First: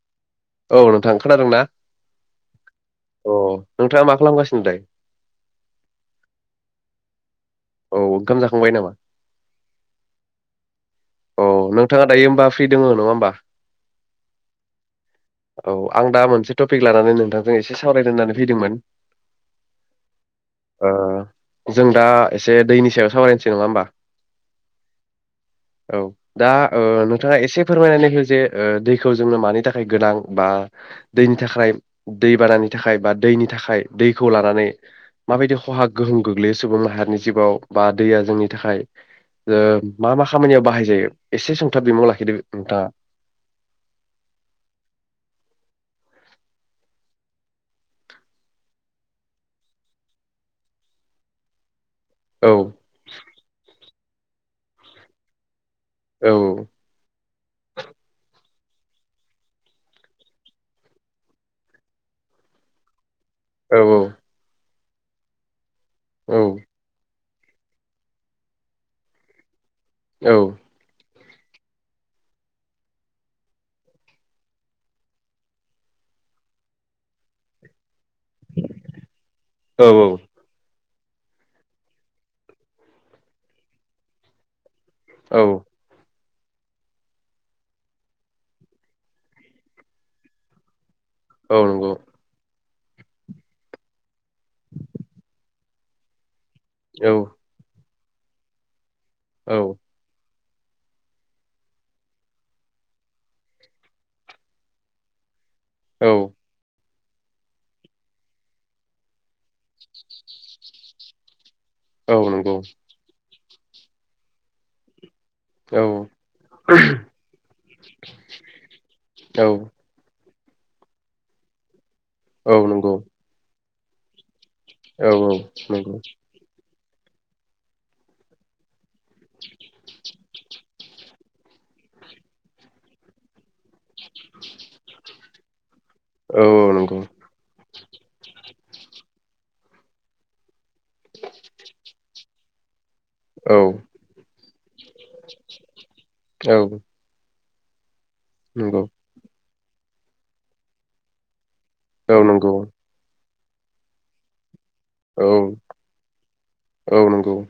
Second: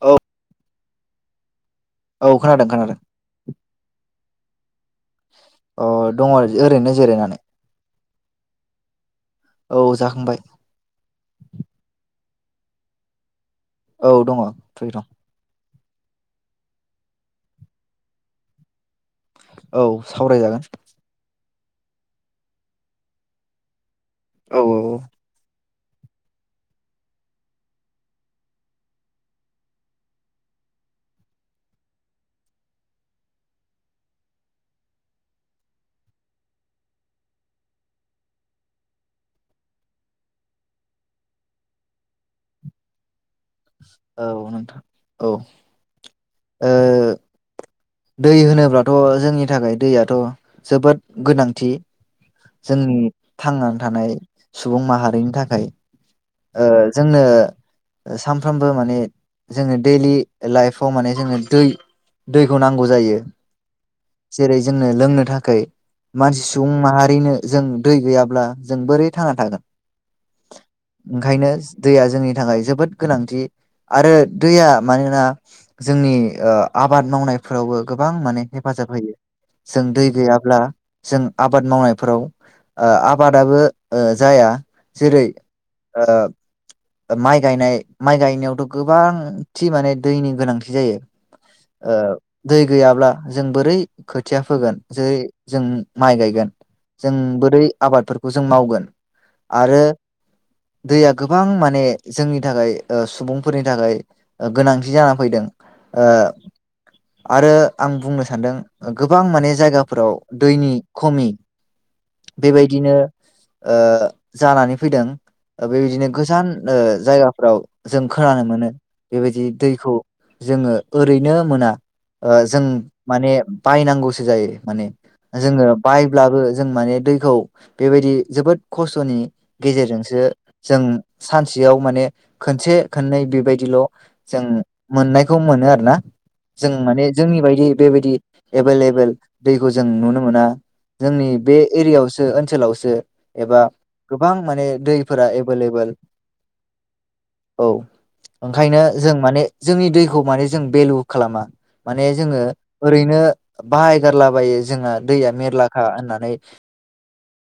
औ औ नोंथां खोनादोंना? औ खोनादों खोनादों अ नोंथाङा मा खालामगासिनो? फ्राय? अ दङ आरो ओरैनो जिरायनानै औ ओंखाम जाखांबाय नामा? औ जाखांबाय। औ नोंथाङा दायो होनबा फ्रि दङ' नङा होनोमबा। औ दङ' फ्रि दं औ आं दा मोनसे टपिक लानानै नोंथांजों एसे सावरायनो होननानै फैदोंमोन। औ सावरायजागोन। ओ जों दा एसे दैनि सायाव सावरायनोसै नङा होनोमबा। औ औ। औ दा ओ‌ नोंथाङा एसे फोरमायनानै हो जे ओ दैखौ जोंनो मानि थाखाय गोनां बा दैनि थाखाय दैबानानि थाखाय बा दैनि थाखाय दैखौ लानानै माबायदि खहा गोहोम गोग्लैयो सुबुं माहारिनि जिबाव बा दैया जोंनि थाखाय ओ मा मा खामानियाव बाहाय जायो एसे सुंथाब बिमुं लाखिदो नोंथाङा। औ नोंथां औ ओ। दै होनोब्लाथ' जोंनि थाखाय दैयाथ' जोबोद गोनांथि। औ जोंनि थांनानै थानाय सुबुं माहारिनि थाखाय औ ओ जोंनो ओ सान फ्रोमबो माने जोङो देइलि लाइफआव माने जोंनो दै-दैखौ नांगौ जायो। औ औ। जेरै जोंनो लोंनो थाखै औ मानसि सुबुं माहारिनो जों दै गैयाब्ला जों बोरै थांना थागोन? औ। ओंखायनो दैया जोंनि थाखाय जोबोद गोनांथि आरो दैया मानोना जोंनि ओ आबाद मावनायफोरावबो गोबां माने हेफाजाब होयो। जों दै गैयाब्ला जों आबाद मावनायफोराव ओ आबादाबो ओ जाया। जेरै औ। ओ माइ गायनाय माइ गायनायावथ' गोबां थि माने दैनि गोनांथि जायो। औ नंगौ। ओ दै गैयाब्ला जों बोरै खोथिया फोगोन जेरै जों माइ गायगोन? जों औ बोरै आबादफोरखौ जों मावगोन आरो दैया गोबां माने जोंनि थाखाय ओ सुबुंफोरनि थाखाय गोनांथि जानानै फैदों। ओ। आरो आं बुंनो सान्दों गोबां माने जायगाफोराव दैनि खमि बेबायदिनो ओ जानानै फैदों। बेबायदिनो गोजान ओ जायगाफ्राव जों खोनानो मोनो औ बेबायदि दैखौ जोङो ओरैनो मोना। ओ औ जों नंगौ माने। बायनांगौसो जायो। माने औ औ औ जोङो नंगौ बायब्लाबो। जों माने दैखौ बेबायदि जोबोद खस्थ'नि गेजेरजोंसो जों सानसेयाव माने खनसे खननै बेबाय दिल' जों मोननाय खौ मोनो आर ना औ जों औ नंगौ माने जोंनि बायदि बेबायदि एभलेबेल दैखौ जों नुनो मोना जोंनि बे एरियायावसो ओनसोलावसो औ एबा गोबां माने दैफोरा एभेलेबोल औ नंगौ औ औ ओंखायनो नंगौ जों माने जोंनि दैखौ माने जों भेलु खालामा। माने औ जोङो नंगौ ओरैनो बाहाय गारला बायो। जोंना औ दैया मेरलाखा होननानै। नंगौ औ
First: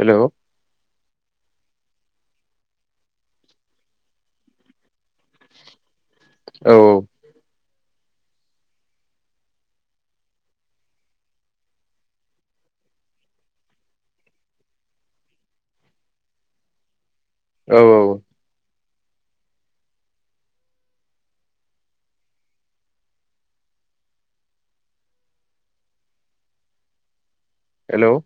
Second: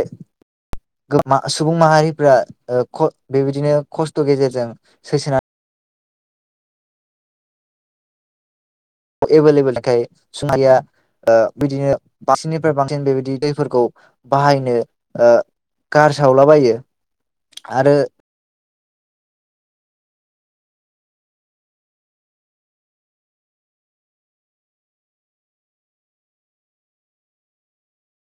हेल'। गोमा सुबुं माहारिफ्रा ओ ख' बेबायदिनो खस्थ' गेजेरजों सैसोना औ औ। एभेलेबेल खाय सुं माहारिया ओ बिदिनो बांसिननिफ्राय बांसिन बेबायदि दैफोरखौ बाहायनो ओ गारसावलाबायो। औ आरो औ। हेल'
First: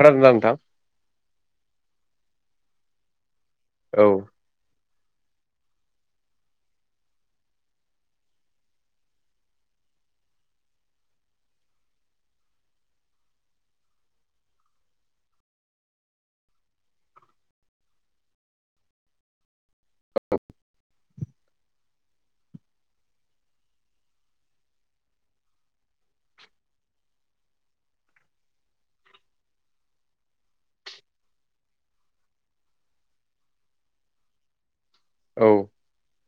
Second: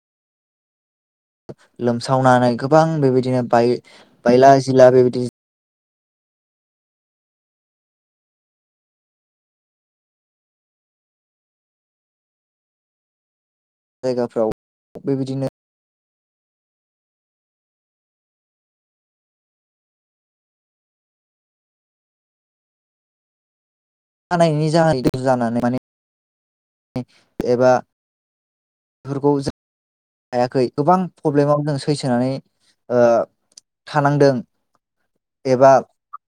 खानादों ना नोंथां? लोमसावनानै गोबां बेबायदिनो बाय औ औ बायला जिला बे [unintelligible] जायगाफ्राव बेबायदिनो [unintelligible] जानायनि जाहोन [unintelligible] जानानै माने एबा फोरखौ जों हायाखै गोबां प्रब्लेमाव जों सैसोनानै ओ थानांदों। एबा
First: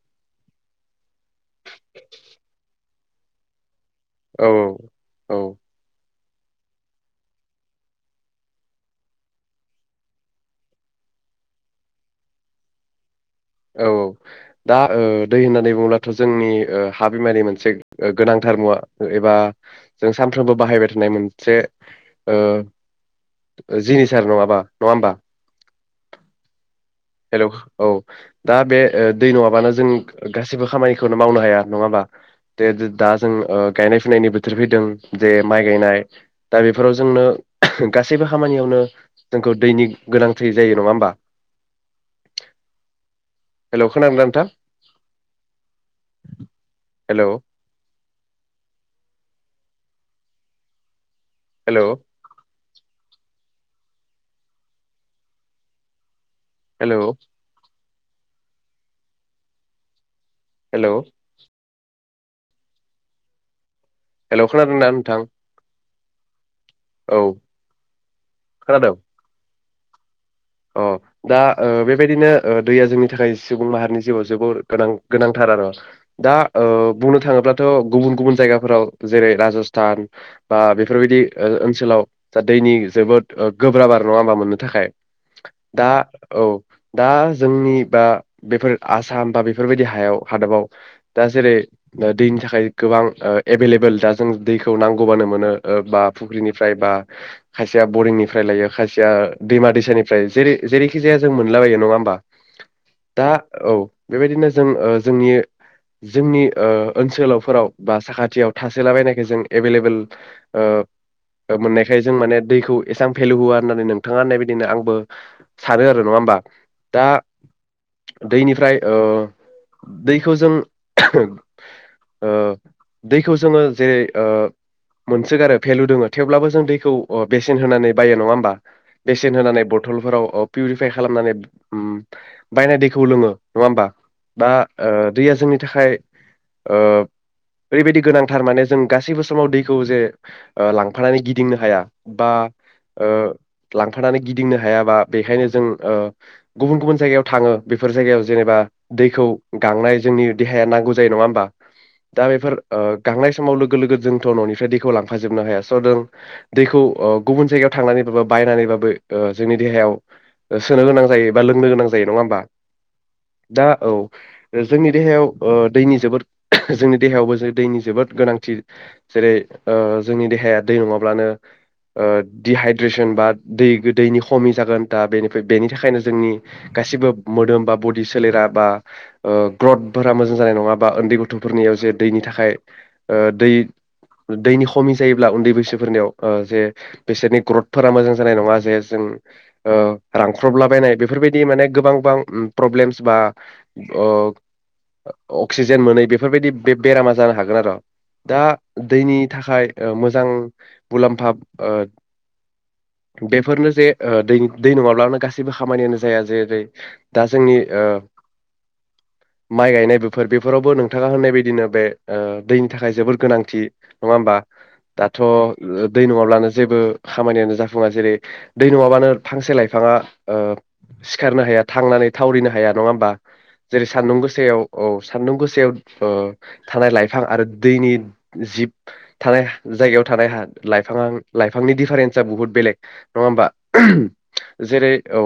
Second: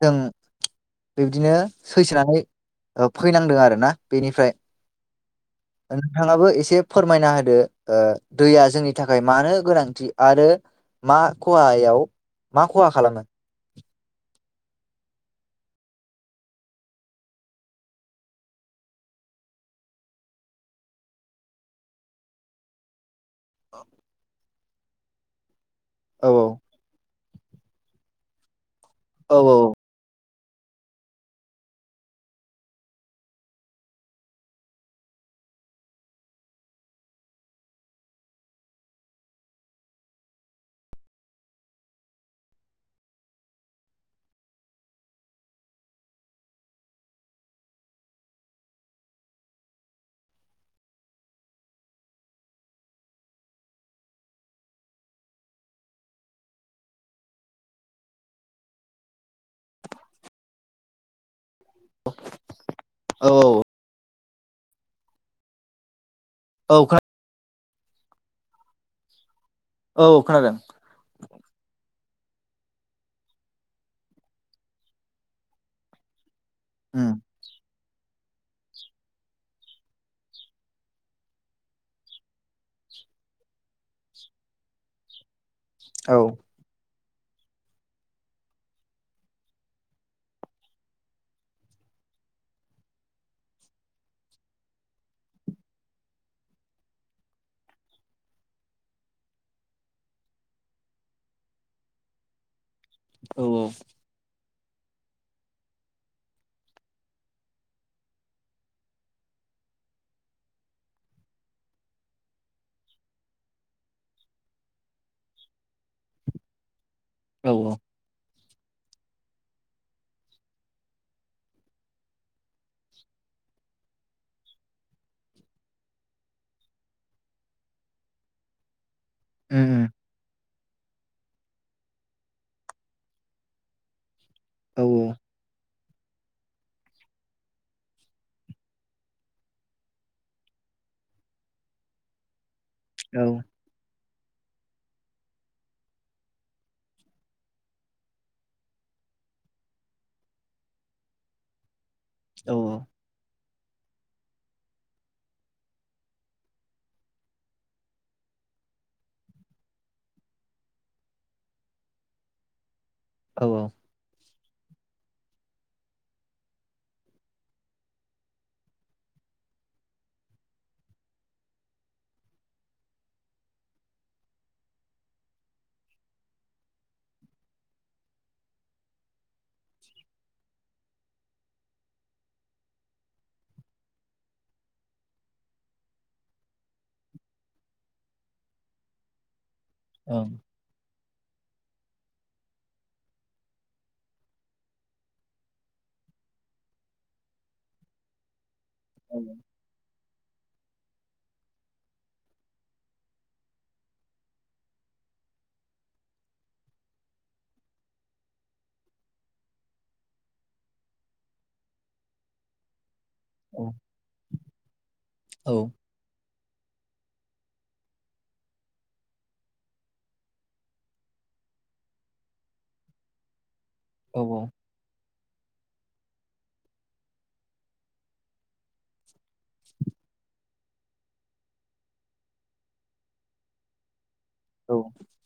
जों बिब्दिनो सैसोनानै ओ फैनांदों आरो ना। औ औ। औ नोंथांङाबो एसे फोरमायना होदो ओ दैया जोंनि थाखाय मानो गोनांथि आरो मा खहायाव मा खहा खालामो? औ औ दा ओ दै होननानै बुङोब्लाथ' जोंनि ओ हा बिमानि मोनसे गोनांथार मुवा एबा जों सानफ्रोमबो बाहायबाय थानाय मोनसे ओ जिनिसार नंङाबा नङा ओनबा? औ औ हेलौ औ दा बे ओ दै औ नंङा बानो औ जों गासैबो खामानिखौनो मावनो हाया नङा ओमबा दे दे दा जों ओ गायनाय फुनायनि बोथोर फैदों जे माइ गायनाय दा बेफोराव जोंनो गासैबो खामानियावनो जोंखौ दैनि गोनांथि जायो नङा ओमबा? हेलौ खोनादोंना नोंथां हेलौ हेलौ हेलौ हेलौ औ औ हेलौ खोनादों ना नोंथां? औ खोना खोनादों। औ खोनादों अ दा ओ बे बेदिनो ओ दैया जोंनि थाखाय सुबुं माहारिनि जिउआव जोबोर गोनां गोनांथार आर दा ओ उम बुंनो थाङोब्लाथ' गुबुन गुबुन जायगाफोराव जेरै राजस्थान बा बेफोरबायदि ओ ओनसोलाव दा दैनि जोबोद ओ गोब्राब आरो नङा ओमबा मोननो थाखाय। [inaudible] दा औ दा जोंनि बा बेफोर आसाम बा बेफोरबायदि हायाव हादाबाव दा जेरै दैनि थाखाय गोबां ओ एभेलेबल दा जों दैखौ नांगौबानो मोनो ओ बा फुख्रिनिफ्राय बा खायसेया बरिं निफ्राय लायो खायसेया दैमा दैस फ्राय जेरै जेरैखि जाया जों मोनलाबायो नङा ओमबा? दा औ बेबायदिनो जों ओ जोंनि जोंनि ओ ओनसोलावफोराव बा साखाथियाव थासोला बायनायखाय जों एभेलेबेल ओ मोननायखाय जों माने दैखौ एसेबां भेलु होआा होननानै नोंथांङा होननाय बायद बिदिनो आंबो सानो आरो नङा ओमबा? औ औ दैनिफ्राय ओ दैखौ जों ओ दैखौ जों जे ओ मोनसोगारो भेलु दोंङो थेवब्लाबो जों दैखौ ओ बेसेन होनानै बायो नङा ओमबा बेसेन होनानै उम बथलफोराव अफ पिउरिफाय खालामनानै उम बायनाय दैखौ लोंङो नङा ओमबा बा ओ उम दैया जोंनि थाखाय ओ ओरैबायदि गोनांथार माने जों गासैबो समाव दैखौ जे ओ लांफानानै गिदिंनो हाया बा ओ औ लांफानानै गिदिंनो हायाबा बेखायनो जों ओ गुबुन गुबुन जायगायाव थांङो बेफोर जायगायाव जेनेबा दैखौ गांनाय जोंनि देहाया नांगौ जायो नङा ओमबा? दा औ बेफोर ओ गांनाय समाव लोगो लोगो जोंथ न'निफ्राय दैखौ लांफा जोबनो हाया स जों दैखौ ओ गुबुन जायगायाव थांनानै बाबाब बायनानैबाबो ओ जोंनि देहायाव सोनो गोनां जायो बा लोंनो गोनां जायो नङा ओमबा? औ दा औ जोंनि देहायाव ओ दैनि जोबोद जोंनि देहायावबो दैनि जोबोद गोनांथि जेरै ओ जोंनि देहाया दै नङाब्लानो ओ दि हाइद्रेस जेनबा दै गै दैनि खमि जागोन दा बेनिफ्राय बेनि थाखायनो जोंनि गासिबो मोदोम बा बडि सोलेरा बा ग्रथफोरा मोजां जानाय नङा बा ओन्दै गथ'फोरनियाव जे दैनि थाखाय ओ दै दैनि खमि जायोब्ला उन्दै बैसोफोरनियाव ओ जे बिसोरनि ग्रथ फोरा मोजां जानाय नङा जे जों ओ रांख्रबलाबायनाय बेफोरबाय बिदि माने गोबां बां प्रब्लेमस बा अ अक्सिजेन मोनै बेफोरबायदि बे बेरामा जानो हागोन आरो दा दैनि थाखाय ओ मोजां बुलामफाब ओ बेफोरनो जे ओ दै दै नङाब्लानो गासैबो खामानियानो जाया जेरै दा जोंनि ओ माइ गायनाय बेफोर बेफोरावबो नोंथाङा होननाय बायदिनो बे ओ दैनि थाखाय जोबोद गोनांथि नङा होमबा? दाथ' दै नङाब्लानो जेबो खामानियानो जाफुङा जेरै दै नङाबानो फांसे लाइफाङा ओ सिखारनो हाया थांनानै थावरिनो हाया नङा होमबा‌? जेरै सान्दुं गोसायाव औ सान्दुं गोसायाव ओ थानाय लाइफां आरो दैनि जिब थानाय जायगायाव थानाय लाइफाङा लाइफांनि दिफारेन्स [unintelligible] बुहुत बेलेग नङा होमबा? जेरै औ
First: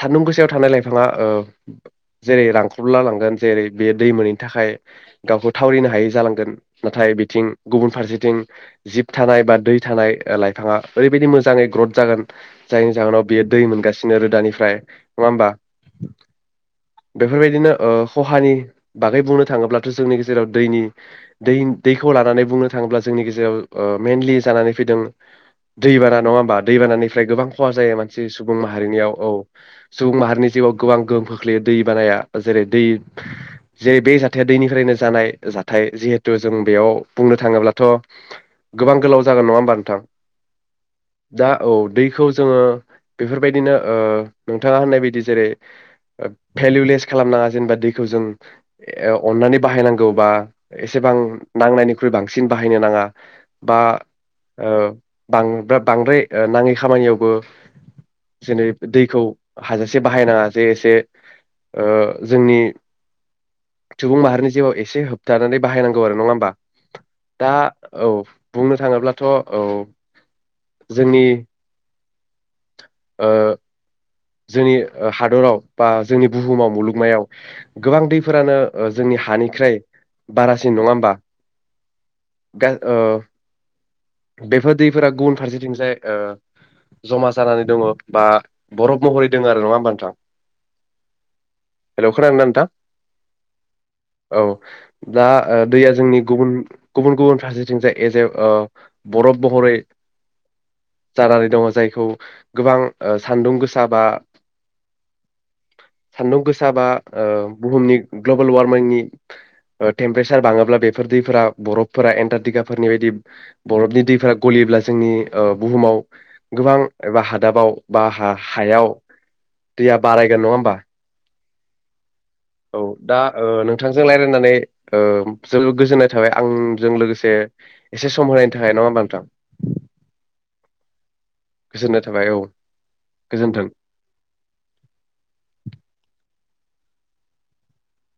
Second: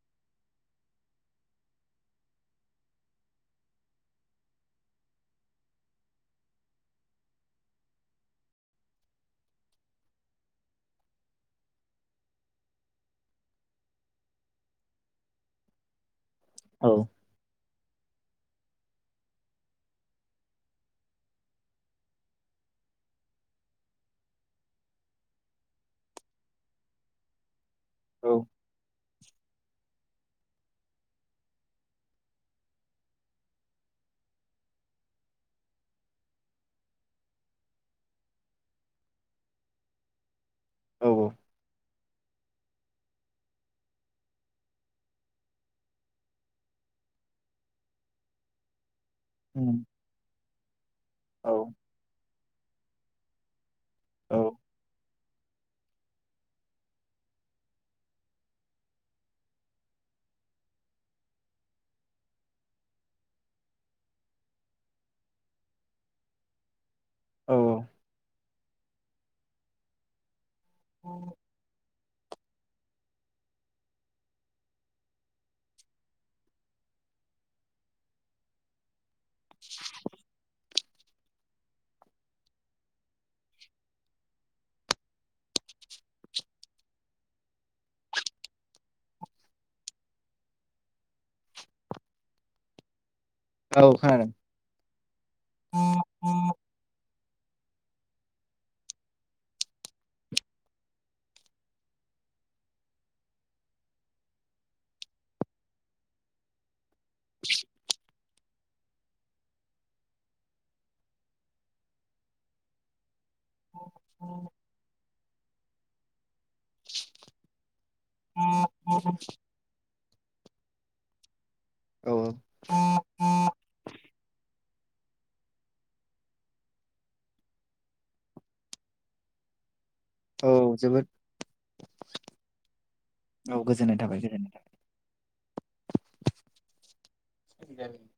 सान्दुं गोसायाव थानाय लाइफाङा ओ जेरै रांखबला लांगोन जेरै बे दै मोनैनि थाखाय गावखौ थावरिनो हायै जालांगोन नाथाय बिथिं गुबुन फारसेथिं जिब थानाय बा दै थानाय लाइफाङा ओरैबायदि मोजाङै ग्रथ जागोन जायनि जाहोनाव बेयो दै मोनगासिनो रोदानिफ्राय नङा होमबा? औ बेफोरबायदिनो ओ खहानि बागै बुंनो थाङोब्लाथ' जोंनि गेजेराव दैनि दै-दैखौ लानानै बुंनो थाङोब्ला जोंनि गेजेराव मेइनलि जानानै फैदों दैबाना नङा होमबा दैबानानिफ्राय गोबां खहा जायो मानसि सुबुं माहारिनियाव औ । सुबुं माहारिनि जिउआव गोबां गोहोम खोख्लैयो दै बानाया जेरै दै जेरै बे जाथाया दैनिफ्रायनो जानाय जाथाय जिहेथु जों बेयाव बुंनो थाङोब्लाथ' गोबां गोलाव जागोन नङा होमबा नोंथां? औ दा औ दैखौ जोङो बेफोरबायदिनो ओ नोंथाङा होननाय बायदि जेरै भेलुलेस खालामनाङा जेनेबा दैखौ जों ए अननानै उम बाहायनांगौ बा एसेबां औ नांनायनिख्रुइ बांसिन बाहाय बाहायनो नाङा । बा औ औ ओ बांद्रा-बांद्राय ओ नाङै खामानियावबो जेरै दैखौ हाजासे बाहायनाङा जे एसे ओ जोंनि सुबुं माहारिनि जिउआव एसे होबथानानै बाहायनांगौ आरो नङा होमबा? दा औ बुंनो थाङोब्लाथ' औ । जोंनि ओ जोंनि हादराव बा जोंनि बुहुमाव मुलुगमायाव गोबां दैफोरानो ओ जोंनि हानिख्रोय बारा सिन नङा होमबा? बेफोर दैफोरा गुबुन फारसेथिंजाय ओ जमा जानानै दङ' बा बरफ महरै दङ' आरो नङा होमबा नोंथां? हेल' खोनादोंना नोंथां? औ खोनादों औ दा ओ दैया जोंनि गुबुन औ गुबुन गुबुन फारसेथिं जाय एज ए अ बरफ महरै जानानै दङ जायखौ गोबां सानदुं गोसा बा सान्दुं गोसा बा बुहुमनि ग्लबेल वारमिंनि टेम्पारेसार बाङोब्ला बेफोर दैफोरा बरफफोरा एन्टारटिकाफोरनि बायदि बरफनि दैफोरा गलियोब्ला जोंनि ओ बुहुमाव गोबां एबा हादाबाव बा हायाव दैया बारायगोन नङा होमबा। औ औ दा नोंथांजों रायजलायनानै जोबो गोजोननाय थाबाय आंजों लोगोसे एसे सम होनायनि थाखाय नङा होमबा नोंथां। औ जोबोद गोजोननाय थाबाय औ औ गोजोन्थों गोजोननाय थाबाय गोजोननाय थाबाय। [unintelligible]